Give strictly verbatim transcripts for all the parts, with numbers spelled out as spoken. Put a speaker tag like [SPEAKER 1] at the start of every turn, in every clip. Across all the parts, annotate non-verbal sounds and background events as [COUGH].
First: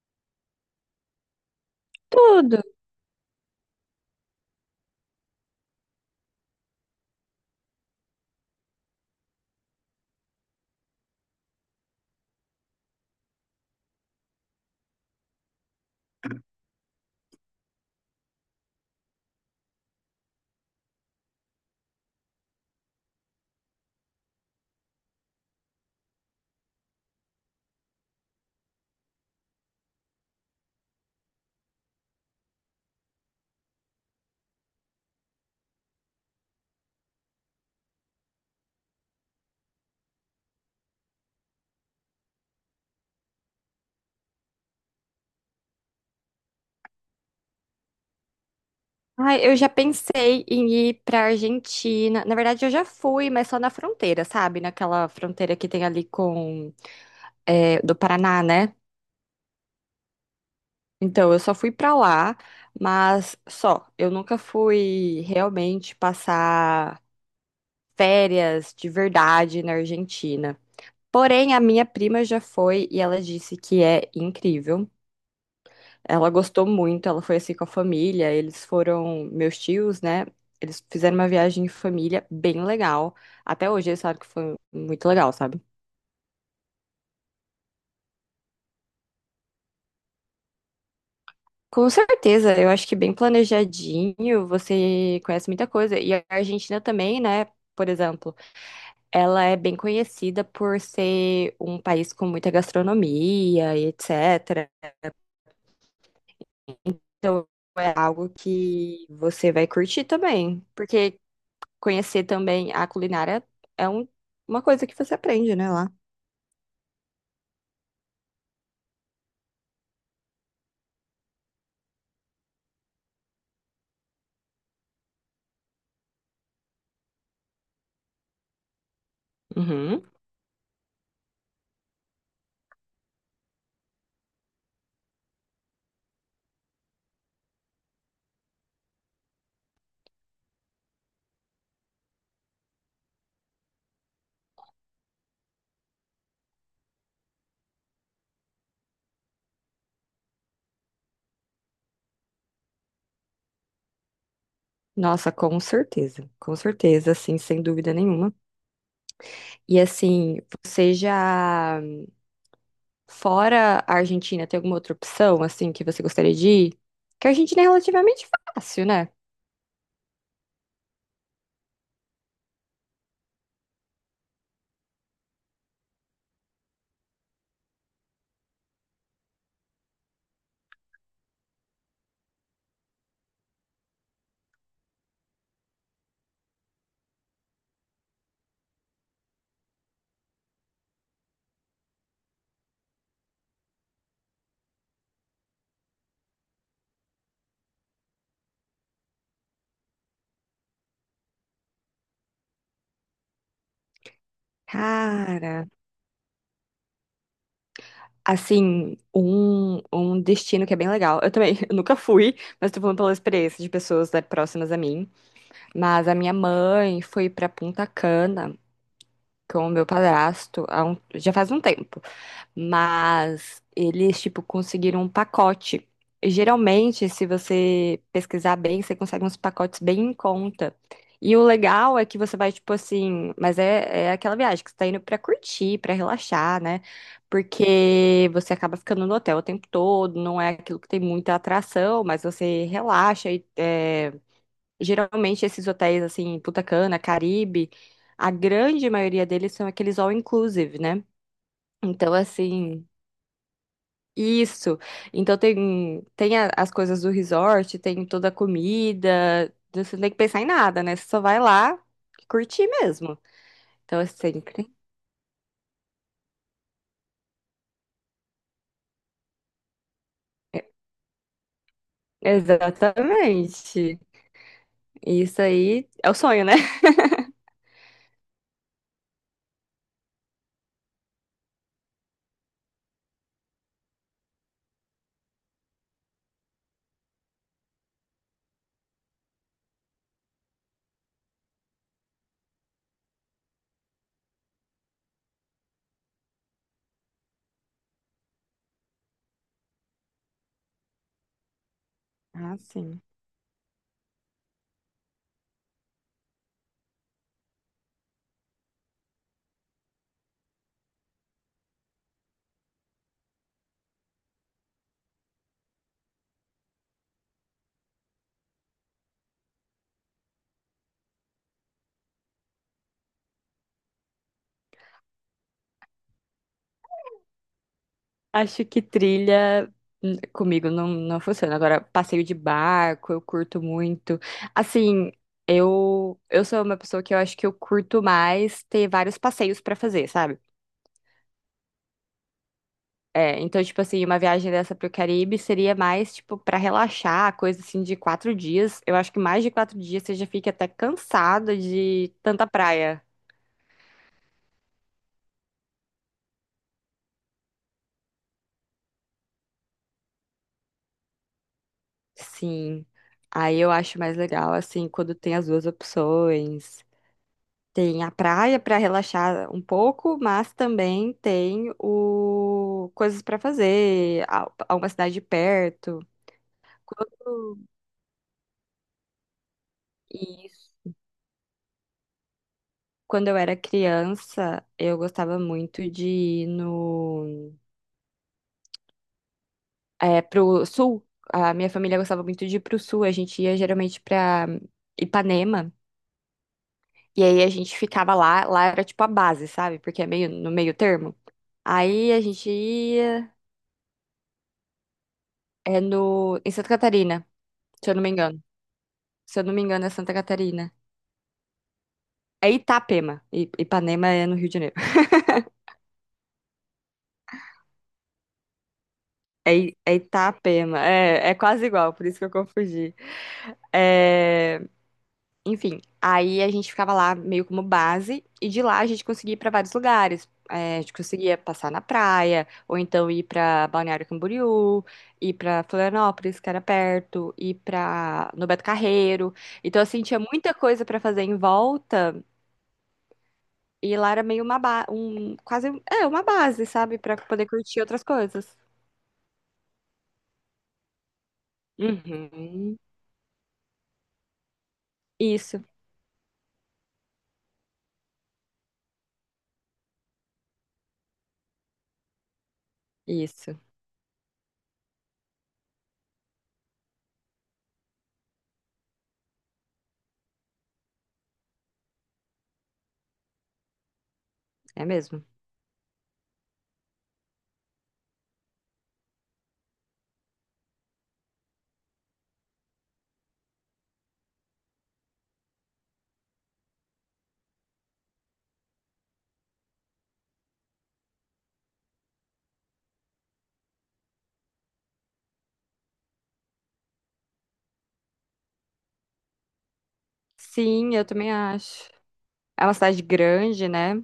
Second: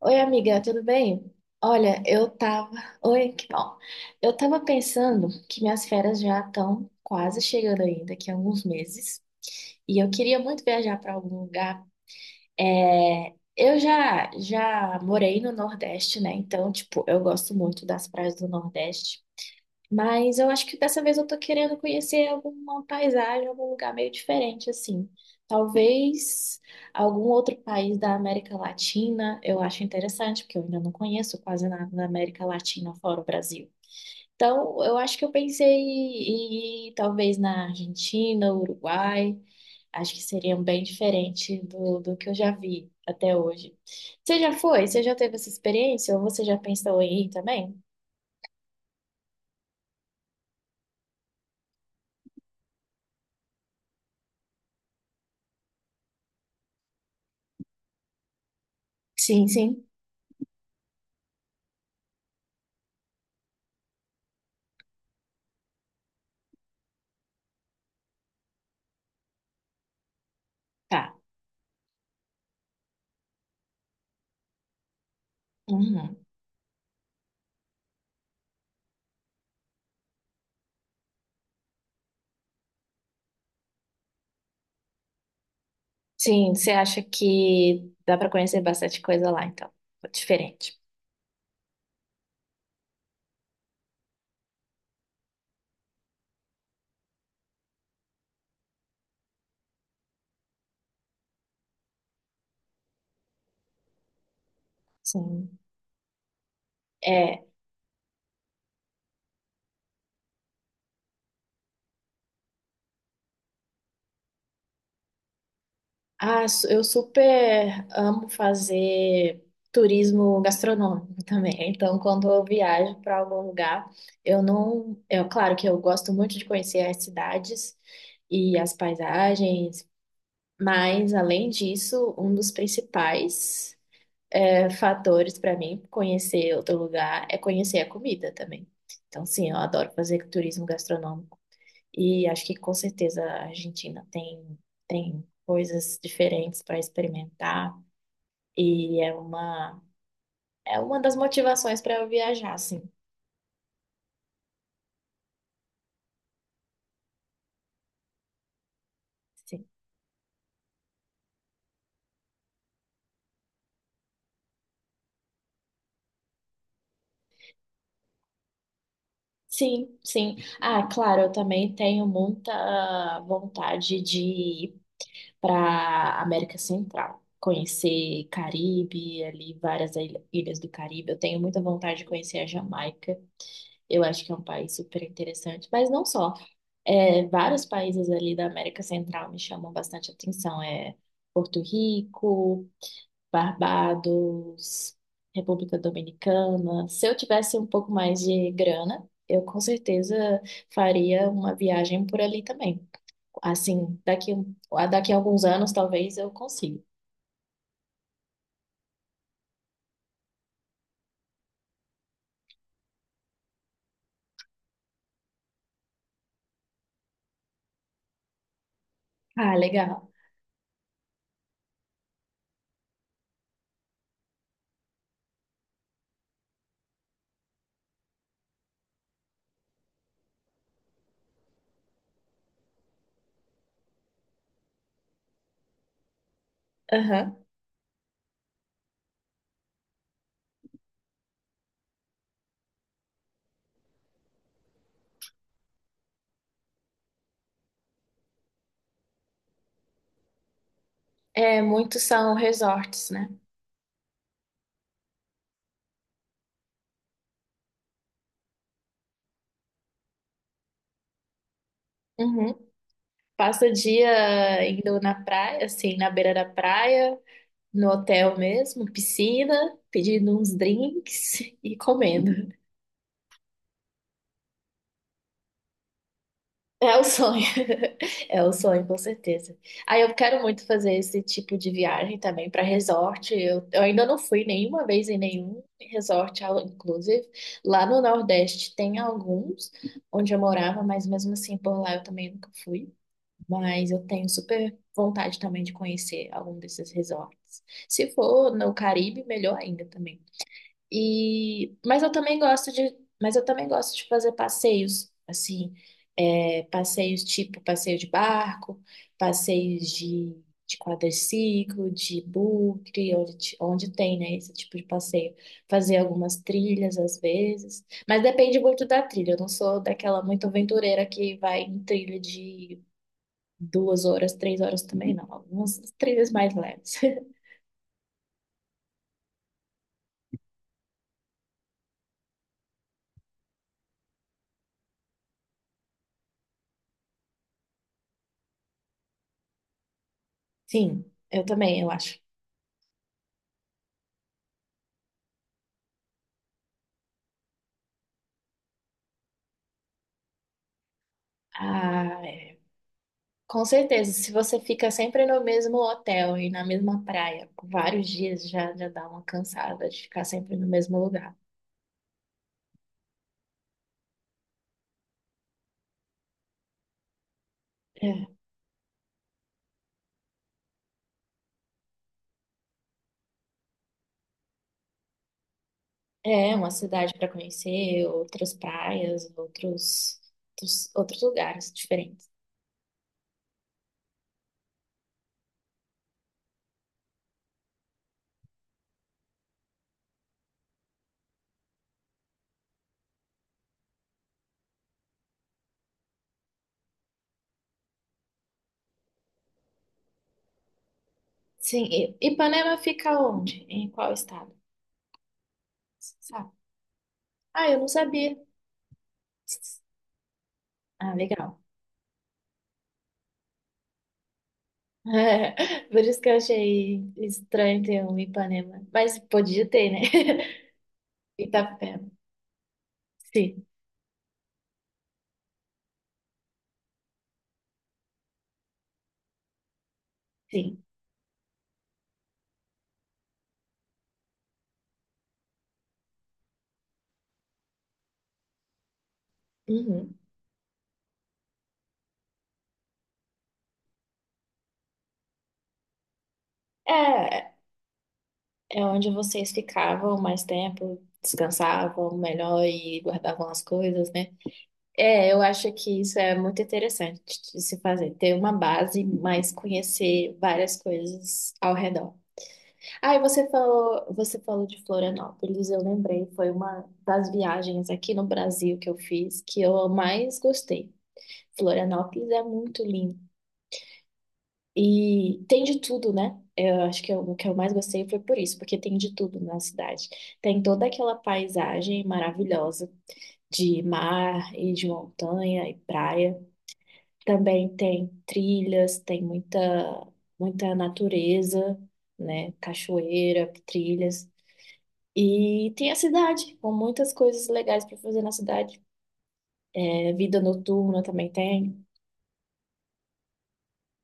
[SPEAKER 1] Oi, amiga, tudo bem? Olha, eu
[SPEAKER 2] Tudo.
[SPEAKER 1] tava. Oi, que bom. Eu tava pensando que minhas férias já estão quase chegando ainda, daqui a alguns meses. E eu queria muito viajar para algum lugar. É, Eu já já morei no Nordeste, né? Então, tipo, eu gosto muito das praias do Nordeste. Mas eu acho que dessa vez eu tô querendo conhecer alguma paisagem, algum lugar meio diferente, assim. Talvez algum outro país da América Latina, eu acho interessante, porque eu ainda não conheço quase nada da América Latina fora o Brasil. Então, eu acho que eu pensei em ir talvez na Argentina, Uruguai. Acho que seriam bem diferente do, do que eu já vi até hoje. Você já foi? Você já teve essa experiência? Ou você já pensou em ir também?
[SPEAKER 2] Ai, eu já pensei em ir pra Argentina. Na verdade, eu já fui, mas só na fronteira, sabe? Naquela fronteira que tem ali com é, do Paraná, né?
[SPEAKER 1] Sim, sim.
[SPEAKER 2] Então, eu só fui pra lá, mas só. Eu nunca fui realmente passar férias de verdade na Argentina.
[SPEAKER 1] Tá.
[SPEAKER 2] Porém, a minha prima já foi e ela disse que é incrível.
[SPEAKER 1] Uhum.
[SPEAKER 2] Ela gostou muito, ela foi assim com a família, eles foram, meus tios, né? Eles fizeram uma viagem em família bem legal. Até hoje eles sabem que foi muito legal, sabe?
[SPEAKER 1] Sim, você acha que dá para conhecer bastante coisa lá, então. Diferente.
[SPEAKER 2] Com certeza, eu acho que bem planejadinho, você conhece muita coisa. E a Argentina também, né? Por exemplo, ela é bem conhecida por ser um país com muita gastronomia e etecetera.
[SPEAKER 1] Sim. É.
[SPEAKER 2] Então é algo que você vai curtir também. Porque, conhecer também a culinária é um- uma coisa que você aprende, né, lá.
[SPEAKER 1] Ah, su- eu super amo fazer turismo gastronômico [LAUGHS] também. Então, quando eu viajo para algum lugar, eu não. É claro que eu gosto muito de conhecer as cidades e as paisagens,
[SPEAKER 2] Uhum.
[SPEAKER 1] mas além disso, um dos principais. é, fatores para mim conhecer outro lugar é conhecer a comida também. Então, sim, eu adoro fazer turismo gastronômico e acho que com certeza a Argentina tem, tem coisas diferentes para experimentar e é uma, é uma das motivações para eu viajar, sim.
[SPEAKER 2] Nossa, com certeza, com certeza, assim, sem dúvida nenhuma.
[SPEAKER 1] Sim,
[SPEAKER 2] E assim, você já fora a Argentina, tem alguma outra opção, assim, que você gostaria de ir? Que a Argentina é relativamente fácil, né?
[SPEAKER 1] sim. Sim. Ah, claro, eu também tenho muita vontade de ir para América Central, conhecer Caribe, ali várias ilha- ilhas do Caribe. Eu tenho muita vontade de conhecer a Jamaica. Eu acho que é um país super interessante, mas não só. É, vários países ali da América Central me chamam bastante atenção. É Porto Rico, Barbados, República Dominicana. Se eu tivesse um pouco mais de grana, eu com certeza faria uma viagem por ali também. Assim, daqui, um, a- daqui a alguns
[SPEAKER 2] Cara,
[SPEAKER 1] anos talvez eu consiga.
[SPEAKER 2] assim, um, um destino que é bem legal. Eu também [LAUGHS] eu nunca fui, mas tô falando pela experiência de pessoas, né, próximas a mim. Mas a minha mãe foi pra Punta Cana.
[SPEAKER 1] Ah,
[SPEAKER 2] com o meu
[SPEAKER 1] legal.
[SPEAKER 2] padrasto há um- já faz um tempo, mas eles, tipo, conseguiram um pacote. E, geralmente, se você pesquisar bem, você consegue uns pacotes bem em conta. E o legal é que você vai, tipo assim, mas é, é aquela viagem que você tá indo pra curtir, pra relaxar, né?
[SPEAKER 1] Aham.
[SPEAKER 2] Porque você acaba ficando no hotel o tempo todo, não é aquilo que tem muita atração, mas você relaxa e, é, geralmente esses hotéis assim, Punta Cana, Caribe, a grande maioria deles são aqueles all inclusive, né?
[SPEAKER 1] É, muitos
[SPEAKER 2] Então
[SPEAKER 1] são
[SPEAKER 2] assim,
[SPEAKER 1] resorts, né?
[SPEAKER 2] isso. Então tem tem a- as coisas do resort, tem toda a comida. Então, você não tem que pensar em nada, né? Você só vai lá e
[SPEAKER 1] Uhum.
[SPEAKER 2] curtir mesmo.
[SPEAKER 1] Passa o
[SPEAKER 2] Então assim, é
[SPEAKER 1] dia
[SPEAKER 2] sempre.
[SPEAKER 1] indo na praia, assim, na beira da praia, no hotel mesmo, piscina, pedindo uns drinks [LAUGHS] e comendo.
[SPEAKER 2] Exatamente. Isso aí é o sonho, né?
[SPEAKER 1] É o
[SPEAKER 2] [LAUGHS]
[SPEAKER 1] sonho. [LAUGHS] É o sonho, com certeza. Aí eu quero muito fazer esse tipo de viagem também para resort. Eu, eu ainda não fui nenhuma vez em nenhum resort, ao- inclusive. Lá no Nordeste tem alguns onde eu morava, mas mesmo assim por lá eu também nunca fui. Mas eu tenho super vontade também de conhecer algum desses resorts. Se for no Caribe, melhor ainda também. E, mas eu também
[SPEAKER 2] Ah,
[SPEAKER 1] gosto de,
[SPEAKER 2] sim.
[SPEAKER 1] mas eu também gosto de fazer passeios, assim, é, passeios tipo passeio de barco, passeios de, de quadriciclo, de bugre, onde, ti- onde tem, né, esse tipo de passeio. Fazer algumas trilhas às vezes, mas depende muito da trilha. Eu não sou daquela muito aventureira que vai em trilha de duas horas, três horas também, não. Algumas trilhas mais leves.
[SPEAKER 2] Acho que trilha hum, comigo não, não funciona. Agora, passeio de barco, eu curto muito. Assim, eu, eu sou uma pessoa que eu acho que eu curto mais ter vários passeios pra fazer, sabe?
[SPEAKER 1] [LAUGHS] Sim, eu também, eu acho.
[SPEAKER 2] É, então, tipo assim, uma viagem dessa pro Caribe seria mais, tipo, pra relaxar, coisa assim de quatro dias. Eu acho que mais de quatro dias você já fica até cansado de
[SPEAKER 1] Ah,
[SPEAKER 2] tanta
[SPEAKER 1] é.
[SPEAKER 2] praia.
[SPEAKER 1] Com certeza, se você fica sempre no mesmo hotel e na mesma praia por vários dias, já, já dá uma cansada de ficar sempre no mesmo lugar.
[SPEAKER 2] Sim. Aí eu acho mais legal, assim, quando tem as duas opções. Tem a
[SPEAKER 1] É,
[SPEAKER 2] praia para relaxar um pouco, mas também tem o coisas para fazer, a a uma cidade perto.
[SPEAKER 1] é uma cidade para
[SPEAKER 2] Quando
[SPEAKER 1] conhecer, outras praias, outros, outros,
[SPEAKER 2] isso,
[SPEAKER 1] outros, lugares diferentes.
[SPEAKER 2] quando eu era criança, eu gostava muito de ir no é, pro sul. A minha família gostava muito de ir pro sul. A gente ia geralmente para Ipanema e aí a gente ficava lá. Lá era tipo a base, sabe? Porque é meio no meio termo.
[SPEAKER 1] Sim,
[SPEAKER 2] Aí
[SPEAKER 1] e
[SPEAKER 2] a gente
[SPEAKER 1] Ipanema fica
[SPEAKER 2] ia
[SPEAKER 1] onde? Em qual estado?
[SPEAKER 2] é no
[SPEAKER 1] Sabe?
[SPEAKER 2] em Santa Catarina,
[SPEAKER 1] Ah, eu não
[SPEAKER 2] se eu não me
[SPEAKER 1] sabia.
[SPEAKER 2] engano. Se eu não me engano, é Santa Catarina.
[SPEAKER 1] Ah, legal.
[SPEAKER 2] É Itapema. I- Ipanema é no Rio de Janeiro. [LAUGHS]
[SPEAKER 1] [LAUGHS] Por isso que eu achei estranho ter um Ipanema. Mas
[SPEAKER 2] É,
[SPEAKER 1] podia
[SPEAKER 2] I-
[SPEAKER 1] ter,
[SPEAKER 2] é
[SPEAKER 1] né?
[SPEAKER 2] Itapema. É, é
[SPEAKER 1] [LAUGHS]
[SPEAKER 2] quase igual, por
[SPEAKER 1] Itapema.
[SPEAKER 2] isso que eu confundi.
[SPEAKER 1] Sim,
[SPEAKER 2] É, Enfim, aí a gente ficava lá meio como base, e de lá a gente conseguia ir para vários lugares. É, a
[SPEAKER 1] sim.
[SPEAKER 2] gente conseguia passar na praia, ou então ir para Balneário Camboriú, ir para Florianópolis, que era perto, ir para no Beto Carreiro. Então, assim,
[SPEAKER 1] Uhum.
[SPEAKER 2] tinha muita coisa para fazer em volta. E lá era meio uma ba um, quase, um- é, uma base, sabe? Pra poder
[SPEAKER 1] É,
[SPEAKER 2] curtir outras coisas.
[SPEAKER 1] é onde vocês ficavam mais tempo, descansavam melhor
[SPEAKER 2] Uhum.
[SPEAKER 1] e guardavam as coisas, né? É, eu
[SPEAKER 2] Isso,
[SPEAKER 1] acho que isso é muito interessante de se fazer, ter uma base, mas conhecer várias coisas ao redor. Ah, e você
[SPEAKER 2] isso.
[SPEAKER 1] falou, você falou de Florianópolis, eu lembrei, foi uma das viagens aqui no Brasil que eu fiz que eu mais gostei. Florianópolis é muito lindo.
[SPEAKER 2] É mesmo.
[SPEAKER 1] E tem de tudo, né? Eu acho que eu- o que eu mais gostei foi por isso, porque tem de tudo na cidade. Tem toda aquela paisagem maravilhosa de mar e de montanha e praia. Também tem trilhas, tem muita, muita natureza, né? Cachoeira, trilhas. E tem a cidade, com muitas coisas legais para fazer na cidade. É, vida
[SPEAKER 2] Sim,
[SPEAKER 1] noturna
[SPEAKER 2] eu
[SPEAKER 1] também
[SPEAKER 2] também
[SPEAKER 1] tem.
[SPEAKER 2] acho. É uma cidade grande, né?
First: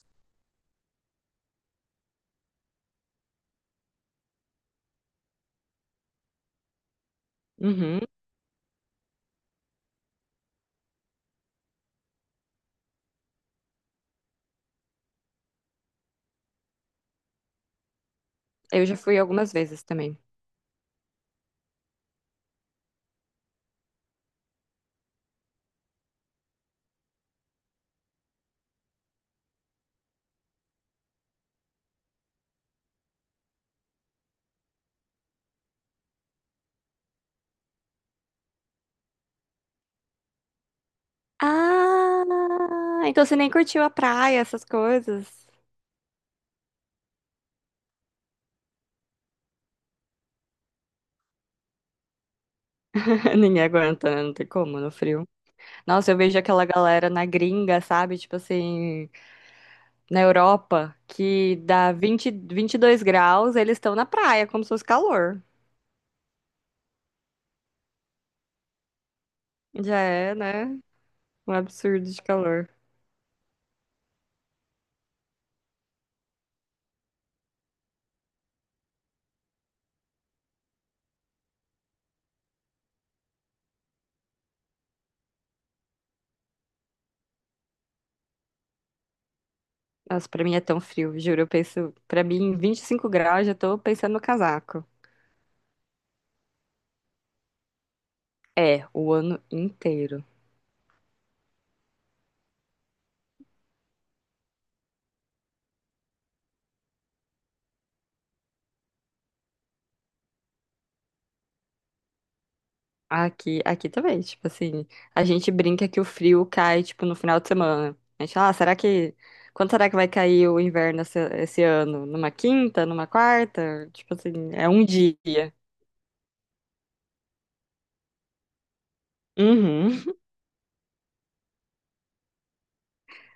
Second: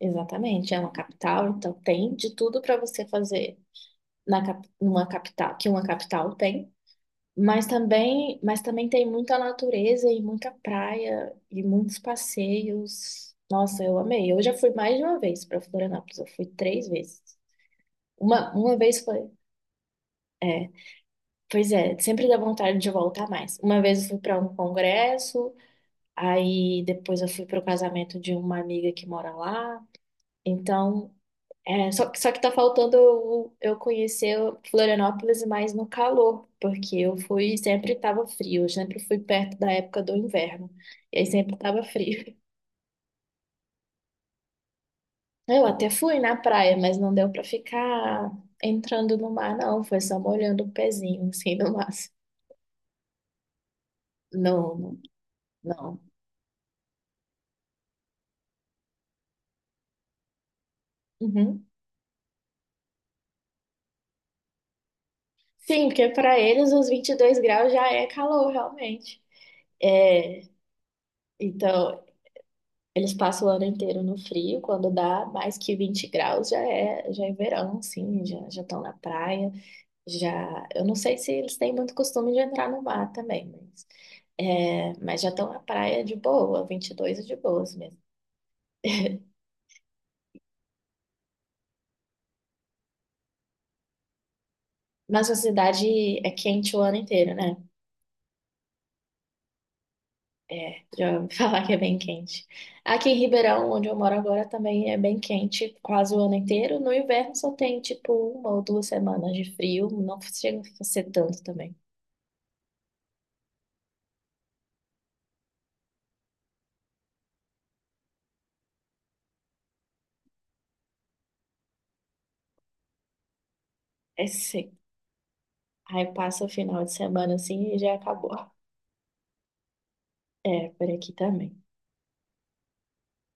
[SPEAKER 1] Exatamente, é uma capital, então tem de tudo para você fazer na, cap- numa capital, que uma capital tem, mas
[SPEAKER 2] Uhum.
[SPEAKER 1] também, mas também tem muita natureza e muita praia e muitos passeios. Nossa, eu amei. Eu já fui mais de uma vez para Florianópolis, eu fui três vezes. Uma, uma
[SPEAKER 2] Eu já
[SPEAKER 1] vez
[SPEAKER 2] fui
[SPEAKER 1] foi,
[SPEAKER 2] algumas vezes também.
[SPEAKER 1] é, pois é, sempre dá vontade de voltar mais. Uma vez eu fui para um congresso, aí depois eu fui para o casamento de uma amiga que mora lá. Então, É, só, que- só que tá faltando eu, eu conhecer Florianópolis mais no calor, porque eu fui, sempre tava frio, eu sempre fui perto da época do inverno, e aí sempre tava frio. [LAUGHS]
[SPEAKER 2] Ah, então você nem curtiu a praia, essas coisas.
[SPEAKER 1] Eu até fui na praia, mas não deu pra ficar entrando no mar, não, foi só molhando o pezinho, assim, no máximo.
[SPEAKER 2] [LAUGHS] Ninguém aguenta, né? Não tem
[SPEAKER 1] Não,
[SPEAKER 2] como, no
[SPEAKER 1] não,
[SPEAKER 2] frio.
[SPEAKER 1] não.
[SPEAKER 2] Nossa, eu vejo aquela galera na gringa, sabe? Tipo assim, na Europa, que
[SPEAKER 1] Uhum.
[SPEAKER 2] dá vinte vinte e dois graus, eles estão na praia, como se fosse calor.
[SPEAKER 1] Sim, porque para eles os 22 graus já é calor, realmente.
[SPEAKER 2] Já é,
[SPEAKER 1] É,
[SPEAKER 2] né? Um
[SPEAKER 1] então,
[SPEAKER 2] absurdo de calor.
[SPEAKER 1] eles passam o ano inteiro no frio, quando dá mais que vinte graus já é, já é verão, assim, já já estão na praia, já... Eu não sei se eles têm muito costume de entrar no mar também, mas, é, mas já estão na praia de boa, vinte e dois é de boas mesmo.
[SPEAKER 2] Nossa, pra mim é tão frio, juro. Eu penso, pra mim, vinte e cinco graus, já tô pensando no casaco.
[SPEAKER 1] Mas a cidade é quente o ano inteiro, né?
[SPEAKER 2] É, o ano inteiro.
[SPEAKER 1] Já ouvi [LAUGHS] falar que é bem quente. Aqui em Ribeirão, onde eu moro agora, também é bem quente quase o ano inteiro. No inverno só tem, tipo, uma ou duas semanas de frio, não chega a ser tanto também.
[SPEAKER 2] Aqui, aqui também, tipo assim, a gente brinca que o frio cai, tipo, no final de semana. A gente fala, ah, será que, quando será que vai cair o inverno esse, esse ano? Numa quinta, numa quarta? Tipo
[SPEAKER 1] É
[SPEAKER 2] assim, é
[SPEAKER 1] se-
[SPEAKER 2] um dia.
[SPEAKER 1] Aí passa o final de semana assim e já acabou.
[SPEAKER 2] Uhum.
[SPEAKER 1] É, por aqui também.